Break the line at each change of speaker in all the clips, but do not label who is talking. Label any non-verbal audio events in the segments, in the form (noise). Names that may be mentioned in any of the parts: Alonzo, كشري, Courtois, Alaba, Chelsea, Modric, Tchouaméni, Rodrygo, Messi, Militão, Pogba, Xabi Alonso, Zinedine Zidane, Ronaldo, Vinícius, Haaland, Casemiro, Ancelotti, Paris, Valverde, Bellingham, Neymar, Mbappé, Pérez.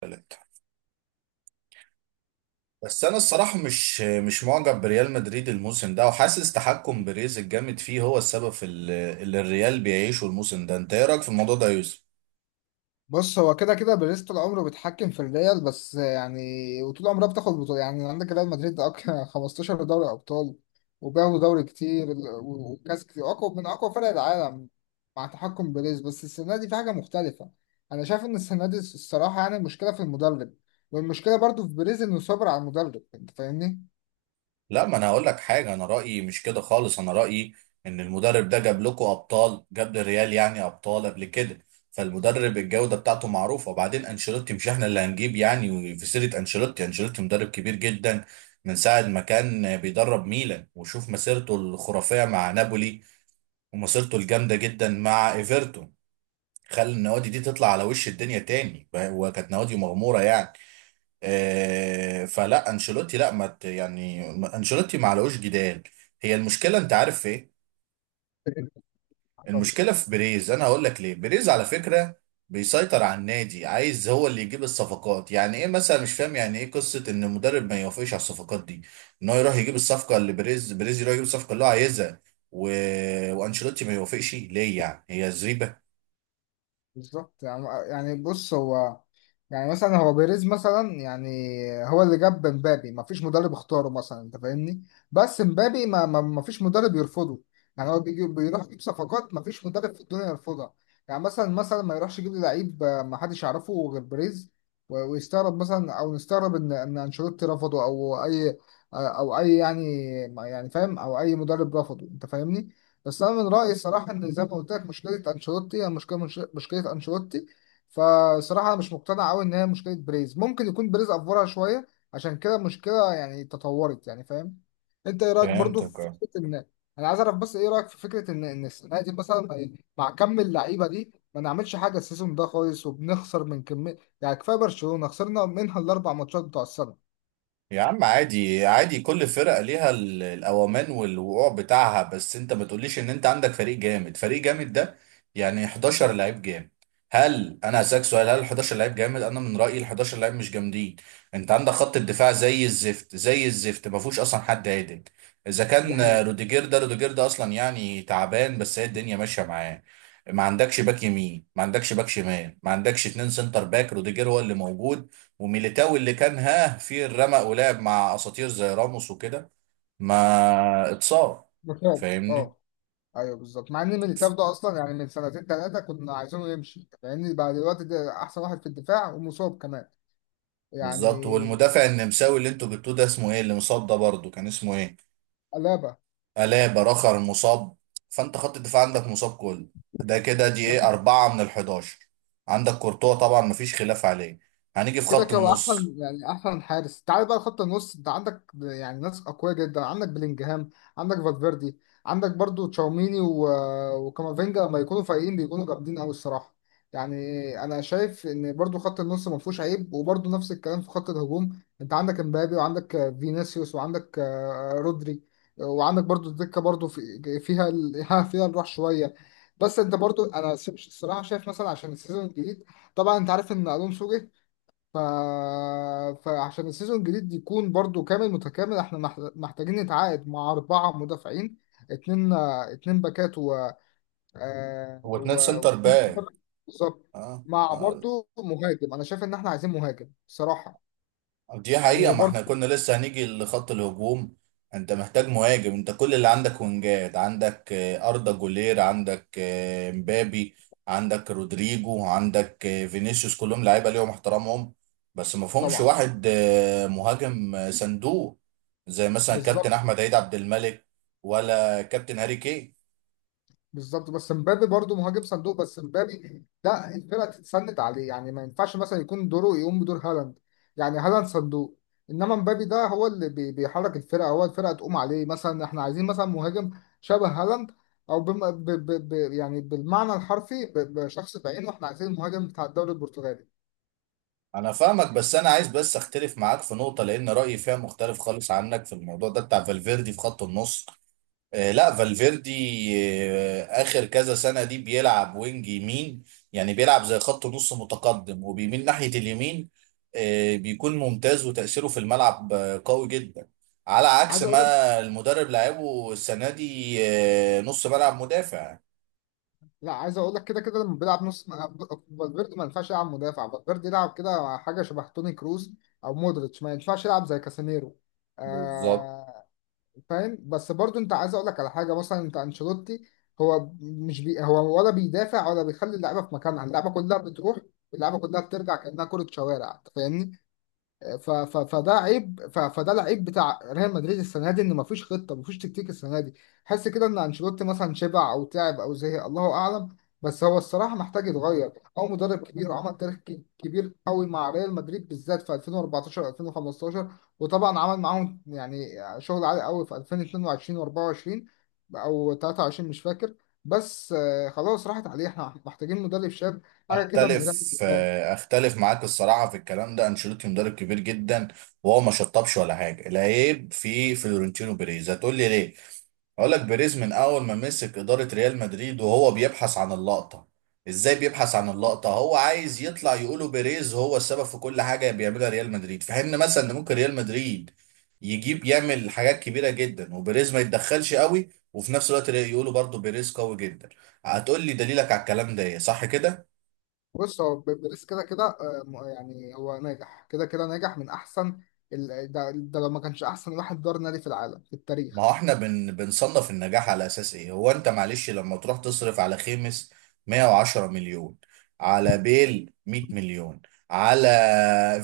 تالت. بس انا الصراحه مش معجب بريال مدريد الموسم ده، وحاسس تحكم بيريز الجامد فيه هو السبب في اللي الريال بيعيشه الموسم ده. انت ايه رايك في الموضوع ده يا يوسف؟
بص، هو كده كده باريس طول عمره بيتحكم في الريال، بس يعني وطول عمرها بتاخد بطولة. يعني عندك ريال مدريد ده (laughs) 15 دوري أبطال، وبياخدوا دوري كتير و- وكاس كتير أقوى من أقوى فرق العالم مع تحكم باريس. بس السنة دي في حاجة مختلفة. أنا شايف إن السنة دي الصراحة يعني المشكلة في المدرب، والمشكلة برضو في باريس إنه صبر على المدرب. أنت فاهمني؟
لا، ما انا هقول لك حاجه. انا رايي مش كده خالص. انا رايي ان المدرب ده جاب لكم ابطال، جاب للريال يعني ابطال قبل كده. فالمدرب الجوده بتاعته معروفه. وبعدين انشيلوتي مش احنا اللي هنجيب يعني في سيره انشيلوتي مدرب كبير جدا، من ساعه ما كان بيدرب ميلان. وشوف مسيرته الخرافيه مع نابولي، ومسيرته الجامده جدا مع ايفرتون. خلى النوادي دي تطلع على وش الدنيا تاني، وكانت نوادي مغموره يعني. فلا انشيلوتي، لا، ما ت- يعني ما- انشيلوتي ما علوش جدال. هي المشكله انت عارف في ايه؟ المشكله في بيريز. انا هقول لك ليه. بيريز على فكره بيسيطر على النادي، عايز هو اللي يجيب الصفقات. يعني ايه مثلا؟ مش فاهم يعني ايه قصه ان المدرب ما يوافقش على الصفقات دي، ان هو يروح يجيب الصفقه اللي بيريز يروح يجيب الصفقه اللي هو عايزها، و... وانشيلوتي ما يوافقش؟ ليه يعني، هي زريبه؟
بالظبط. يعني بص، هو يعني مثلا، هو بيريز مثلا، يعني هو اللي جاب مبابي، ما فيش مدرب اختاره مثلا، انت فاهمني. بس مبابي ما فيش مدرب يرفضه. يعني هو بيجي بيروح يجيب صفقات ما فيش مدرب في الدنيا يرفضها. يعني مثلا ما يروحش يجيب لي لعيب، ما حدش يعرفه غير بيريز، و- ويستغرب مثلا او نستغرب ان ان انشيلوتي رفضه او اي. او اي يعني فاهم، او اي مدرب رفضه، انت فاهمني. بس انا من رايي الصراحه ان زي ما قلت لك مشكله انشيلوتي هي مشكله، مشكله انشيلوتي. فصراحه أنا مش مقتنع قوي ان هي مشكله بريز، ممكن يكون بريز افورها شويه، عشان كده المشكله يعني تطورت. يعني فاهم، انت ايه رايك برضو
فهمتك،
في
اه.
فكره ان. انا عايز اعرف بس ايه رايك في فكره ان السنه دي مثلا مع كم اللعيبه دي ما نعملش حاجه السيزون ده خالص، وبنخسر من كميه، يعني كفايه برشلونه خسرنا منها الاربع ماتشات بتوع السنه.
يا عم عادي عادي، كل فرقة ليها الأوامان والوقوع بتاعها. بس أنت ما تقوليش إن أنت عندك فريق جامد، فريق جامد ده يعني 11 لعيب جامد. هل أنا هسألك سؤال، هل 11 لعيب جامد؟ أنا من رأيي ال 11 لعيب مش جامدين. أنت عندك خط الدفاع زي الزفت، زي الزفت، ما فيهوش أصلا حد عادل. إذا
دي
كان
حقيقه.
روديجير ده، روديجير ده أصلا يعني تعبان، بس هي الدنيا ماشية معاه. ما عندكش باك يمين، ما عندكش باك شمال، ما عندكش 2 سنتر باك. روديجير هو اللي موجود، وميليتاو اللي كان ها في الرمق، ولعب مع اساطير زي راموس وكده، ما اتصاب.
ده فعلا.
فاهمني؟
اه. ايوه بالظبط، مع ان ميليتاو ده اصلا يعني من سنتين ثلاثه كنا عايزينه يمشي، لان بقى دلوقتي ده احسن واحد في الدفاع ومصاب كمان
بالظبط.
يعني.
والمدافع النمساوي اللي انتوا جبتوه ده، اسمه ايه اللي مصاب ده برضه، كان اسمه ايه؟
قلابه.
ألابا. رخر مصاب. فانت خط الدفاع عندك مصاب كله. ده كده دي ايه، 4 من 11. عندك كورتوا طبعا مفيش خلاف عليه. هنيجي في
كده
خط
كده
النص.
احسن يعني احسن حارس. تعال بقى خط النص، انت عندك يعني ناس اقوياء جدا، عندك بلينجهام، عندك فالفيردي، عندك برضو تشاوميني وكامافينجا لما يكونوا فايقين بيكونوا جامدين قوي الصراحه يعني. انا شايف ان برضو خط النص ما فيهوش عيب، وبرضو نفس الكلام في خط الهجوم. انت عندك امبابي، وعندك فينيسيوس، وعندك رودري، وعندك برضو الدكه، برضو فيها (laughs) فيها الروح شويه. بس انت برضو انا الصراحه شايف مثلا عشان السيزون الجديد، طبعا انت عارف ان الونسو جه، ف... فعشان السيزون الجديد يكون برضو كامل متكامل احنا محتاجين نتعاقد مع أربعة مدافعين. اتنين اتنين باكات،
هو 2 سنتر
واتنين مهاجم.
باك؟
بالظبط.
اه.
مع
اه،
برضو مهاجم، أنا شايف إن احنا عايزين مهاجم بصراحة.
دي حقيقة.
يعني
ما
برضو.
احنا كنا لسه هنيجي لخط الهجوم. انت محتاج مهاجم. انت كل اللي عندك وينجات، عندك أردا جولير، عندك مبابي، عندك رودريجو، عندك فينيسيوس. كلهم لعيبة ليهم احترامهم، بس ما فيهمش
طبعا.
واحد مهاجم صندوق، زي مثلا كابتن
بالظبط.
أحمد عيد عبد الملك، ولا كابتن هاري كين.
بالظبط، بس مبابي برضه مهاجم صندوق، بس مبابي ده الفرقه تتسند عليه، يعني ما ينفعش مثلا يكون دوره يقوم بدور هالاند. يعني هالاند صندوق. انما مبابي ده هو اللي بيحرك الفرقه، هو الفرقه تقوم عليه. مثلا احنا عايزين مثلا مهاجم شبه هالاند، او بم... ب... ب... ب... يعني بالمعنى الحرفي بشخص بعينه. احنا عايزين المهاجم بتاع الدوري البرتغالي.
انا فاهمك، بس انا عايز بس اختلف معاك في نقطة، لان رأيي فيها مختلف خالص عنك في الموضوع ده بتاع فالفيردي في خط النص. لا، فالفيردي اخر كذا سنه دي بيلعب وينج يمين. يعني بيلعب زي خط نص متقدم، وبيميل ناحيه اليمين. بيكون ممتاز، وتاثيره في الملعب قوي جدا، على عكس
عايز اقول
ما المدرب لعبه السنه دي نص ملعب مدافع.
لا، عايز اقول لك كده كده، لما بيلعب نص م- فالفيردي ما ينفعش يلعب مدافع، فالفيردي يلعب كده حاجه شبه توني كروز، او مودريتش ما ينفعش يلعب زي كاسانيرو.
بالظبط.
آه فاهم. بس برضو انت عايز اقول لك على حاجه، مثلا انت انشيلوتي هو مش هو ولا بيدافع ولا بيخلي اللعيبه في مكانها. اللعيبه كلها بتروح، اللعيبه كلها بترجع، كانها كره شوارع، انت فاهمني. ف... ف... فده عيب، ف... فده العيب بتاع ريال مدريد السنه دي ان مفيش خطه، مفيش تكتيك السنه دي. حس كده ان انشيلوتي مثلا شبع او تعب او زهق، الله اعلم، بس هو الصراحه محتاج يتغير. هو مدرب كبير وعمل تاريخ كبير قوي مع ريال مدريد، بالذات في 2014 2015، وطبعا عمل معاهم يعني شغل عالي قوي في 2022 و24، او 23 مش فاكر، بس خلاص راحت عليه، احنا محتاجين مدرب شاب، حاجه كده من ريال.
اختلف معاك الصراحه في الكلام ده. انشيلوتي مدرب كبير جدا، وهو ما شطبش ولا حاجه. العيب في فلورنتينو بيريز. هتقول لي ليه؟ اقول لك: بيريز من اول ما مسك اداره ريال مدريد وهو بيبحث عن اللقطه. ازاي بيبحث عن اللقطه؟ هو عايز يطلع يقولوا بيريز هو السبب في كل حاجه بيعملها ريال مدريد، في حين مثلا ان ممكن ريال مدريد يجيب، يعمل حاجات كبيره جدا وبيريز ما يتدخلش قوي، وفي نفس الوقت يقولوا برضو بيريز قوي جدا. هتقول لي دليلك على الكلام ده ايه، صح كده؟
بص هو بيدرس كده كده، يعني هو ناجح كده كده، ناجح من احسن ده لو ما كانش احسن واحد دار نادي في العالم في
ما هو
التاريخ.
احنا بنصنف النجاح على اساس ايه؟ هو انت معلش لما تروح تصرف على خيمس 110 مليون، على بيل 100 مليون، على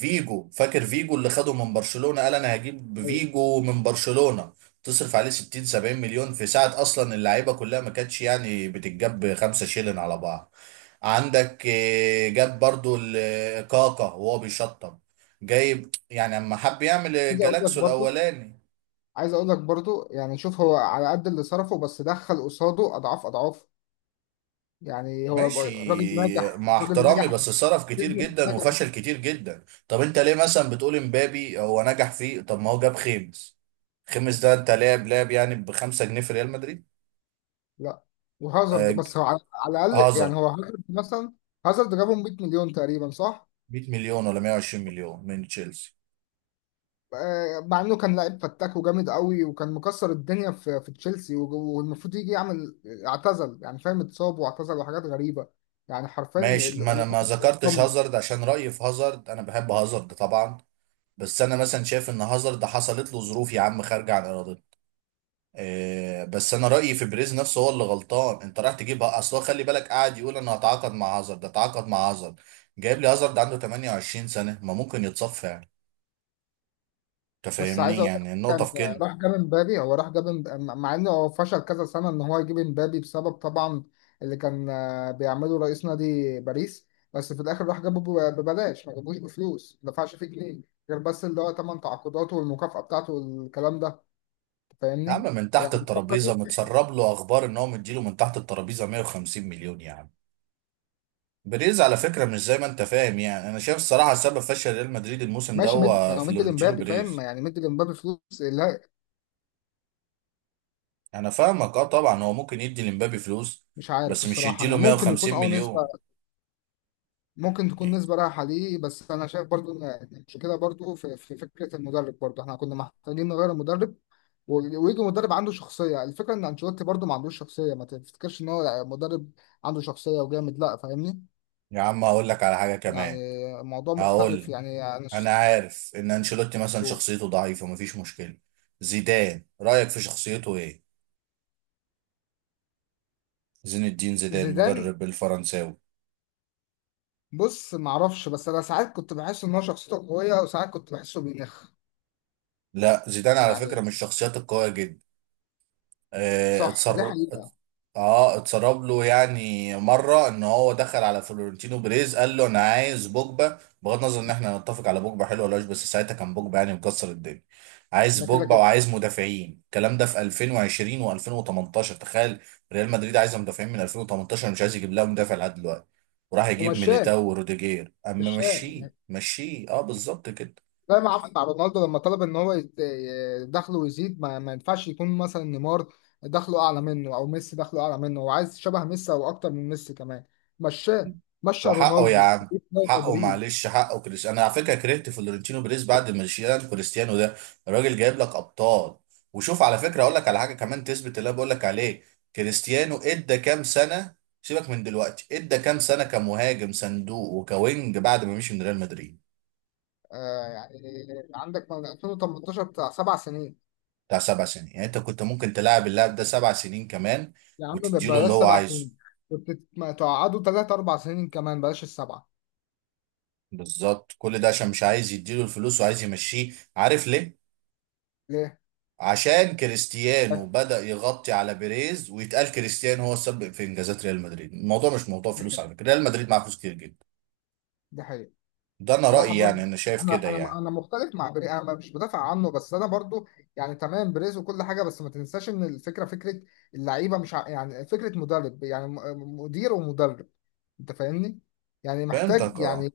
فيجو، فاكر فيجو اللي خده من برشلونة، قال انا هجيب
ايوه.
فيجو من برشلونة، تصرف عليه 60، 70 مليون في ساعة، اصلا اللعيبة كلها ما كانتش يعني بتتجاب خمسة شيلن على بعض. عندك جاب برضو كاكا وهو بيشطب جايب، يعني اما حب يعمل
عايز اقول لك
الجالاكسو
برضو
الاولاني.
عايز اقول لك برضو يعني شوف، هو على قد اللي صرفه بس دخل قصاده اضعاف اضعاف. يعني هو
ماشي.
راجل ناجح،
مع
راجل
احترامي،
ناجح،
بس صرف كتير
ابن
جدا وفشل
ناجح.
كتير جدا. طب انت ليه مثلا بتقول امبابي هو نجح فيه؟ طب ما هو جاب خيمس. خيمس ده انت لاعب لاعب يعني بخمسة جنيه في ريال مدريد.
لا، وهازارد،
آه.
بس هو على الاقل يعني،
هازارد.
هو هازارد مثلا، هازارد جابهم 100 مليون تقريبا، صح؟
100 مليون ولا 120 مليون من تشيلسي.
آه، مع انه كان لعيب فتاك وجامد قوي، وكان مكسر الدنيا في تشيلسي، وج- والمفروض يجي يعمل، اعتزل يعني فاهم، اتصاب واعتزل وحاجات غريبه يعني. حرفيا
ماشي، ما انا ما ذكرتش
اتدمر.
هازارد عشان رأيي في هازارد، انا بحب هازارد طبعا. بس انا مثلا شايف ان هازارد حصلت له ظروف يا عم خارجه عن ارادته. بس انا رايي في بريز نفسه هو اللي غلطان. انت رايح تجيب، اصل هو خلي بالك قاعد يقول انا هتعاقد مع هازارد، ده اتعاقد مع هازارد. جايب لي هازارد عنده 28 سنه، ما ممكن يتصفى يعني. انت
بس عايز
فاهمني؟
اقول لك،
يعني النقطه
كان
في كده.
راح جاب امبابي، هو راح جاب مع انه هو فشل كذا سنه ان هو يجيب امبابي، بسبب طبعا اللي كان بيعمله رئيس نادي باريس. بس في الاخر راح جابه ببلاش، ما جابوش بفلوس، ما دفعش فيه جنيه، غير بس اللي هو ثمان تعاقداته والمكافاه بتاعته والكلام ده.
يا عم
فاهمني؟
من تحت
يعني
الترابيزه
فكر.
متسرب له اخبار ان هو مديله من تحت الترابيزه 150 مليون يعني. بريز على فكره مش زي ما انت فاهم. يعني انا شايف الصراحه سبب فشل ريال مدريد الموسم ده
ماشي، مد
هو
يعني هو مد
فلورنتينو
لمبابي فاهم،
بيريز.
يعني مد لمبابي فلوس. لا،
انا فاهمك، اه. طبعا هو ممكن يدي لمبابي فلوس،
مش عارف
بس مش
الصراحة،
يديله
يعني ممكن يكون
150
نسبة،
مليون.
ممكن تكون نسبة رايحة ليه، بس أنا شايف برضو إن المشكلة برضو في فكرة المدرب. برضو احنا كنا محتاجين نغير المدرب و- ويجي مدرب عنده شخصية. الفكرة إن أنشيلوتي برضو ما عندوش شخصية، ما تفتكرش إن هو مدرب عنده شخصية وجامد، لا فاهمني.
يا عم هقول لك على حاجه
يعني
كمان.
الموضوع
هقول
مختلف،
لك:
يعني أنا.
انا عارف ان انشيلوتي مثلا شخصيته ضعيفه، مفيش مشكله. زيدان رايك في شخصيته ايه؟ زين الدين زيدان،
زيدان.
مدرب الفرنساوي.
بص معرفش، بس أنا ساعات كنت بحس إن هو شخصيته قوية، وساعات كنت بحسه بينخ
لا، زيدان على فكره
يعني.
من الشخصيات القويه جدا.
صح، دي
اتسرب.
حقيقة.
اه، اتسرب له يعني مره ان هو دخل على فلورنتينو بيريز قال له انا عايز بوجبا. بغض النظر ان احنا نتفق على بوجبا حلو ولا وحش، بس ساعتها كان بوجبا يعني مكسر الدنيا. عايز
ده كده
بوجبا
كده.
وعايز مدافعين. الكلام ده في 2020 و2018، تخيل. ريال مدريد عايزه مدافعين من 2018، مش عايز يجيب لها مدافع لحد دلوقتي، وراح يجيب
ومشاه
ميليتاو وروديجير اما
مشاه
مشيه،
يعني،
مشيه اه بالظبط كده.
زي ما عمل مع رونالدو لما طلب ان هو دخله يزيد، ما ينفعش يكون مثلا نيمار دخله اعلى منه، او ميسي دخله اعلى منه، هو عايز شبه ميسي او اكتر من ميسي كمان. مشاه، مشى
وحقه يا
رونالدو في
عم.
ريال
حقه
مدريد.
معلش، حقه كريس. انا على فكره كرهت فلورنتينو بيريز بعد ما شيلان كريستيانو ده. الراجل جايب لك ابطال. وشوف على فكره، اقول لك على حاجه كمان تثبت اللي انا بقول لك عليه. كريستيانو ادى كام سنه؟ سيبك من دلوقتي، ادى كام سنه كمهاجم صندوق وكوينج بعد ما مشي من ريال مدريد؟
آه يعني، عندك من 2018، بتاع 7 سنين.
بتاع 7 سنين. يعني انت كنت ممكن تلاعب اللاعب ده 7 سنين كمان،
يا عم
وتديله اللي
بلاش
هو
سبع
عايزه.
سنين كنت ما تقعدوا ثلاث اربع سنين كمان، بلاش السبعه.
بالظبط. كل ده عشان مش عايز يديله الفلوس وعايز يمشيه. عارف ليه؟
ليه؟
عشان كريستيانو بدأ يغطي على بيريز، ويتقال كريستيانو هو السبب في انجازات ريال مدريد. الموضوع مش موضوع فلوس على فكرة، ريال مدريد معاه فلوس كتير جدا.
ده حقيقي.
ده انا
صراحة
رأيي،
برضه،
يعني انا شايف
أنا
كده
أنا
يعني.
أنا مختلف مع بري، أنا مش بدافع عنه، بس أنا برضه يعني تمام بريز وكل حاجة. بس ما تنساش إن الفكرة فكرة اللعيبة، مش ع- يعني فكرة مدرب، يعني مدير ومدرب، أنت فاهمني؟ يعني محتاج
فهمتك، اه.
يعني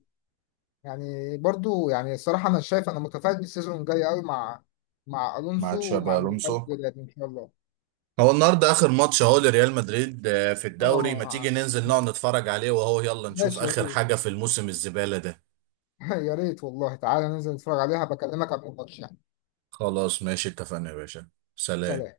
يعني برضه يعني الصراحة أنا شايف، أنا متفائل السيزون الجاي أوي، مع
مع
ألونسو ومع
تشابي
المدرب
الونسو.
الجديد إن شاء الله.
هو النهارده اخر ماتش اهو لريال مدريد في الدوري. ما تيجي
اه.
ننزل نقعد
اه.
نتفرج عليه وهو، يلا نشوف
ماشي، يا
اخر
ريت.
حاجة في الموسم الزبالة ده.
(laughs) يا ريت والله تعالى ننزل نتفرج عليها، بكلمك قبل الماتش يعني.
خلاص ماشي، اتفقنا يا باشا. سلام.
سلام.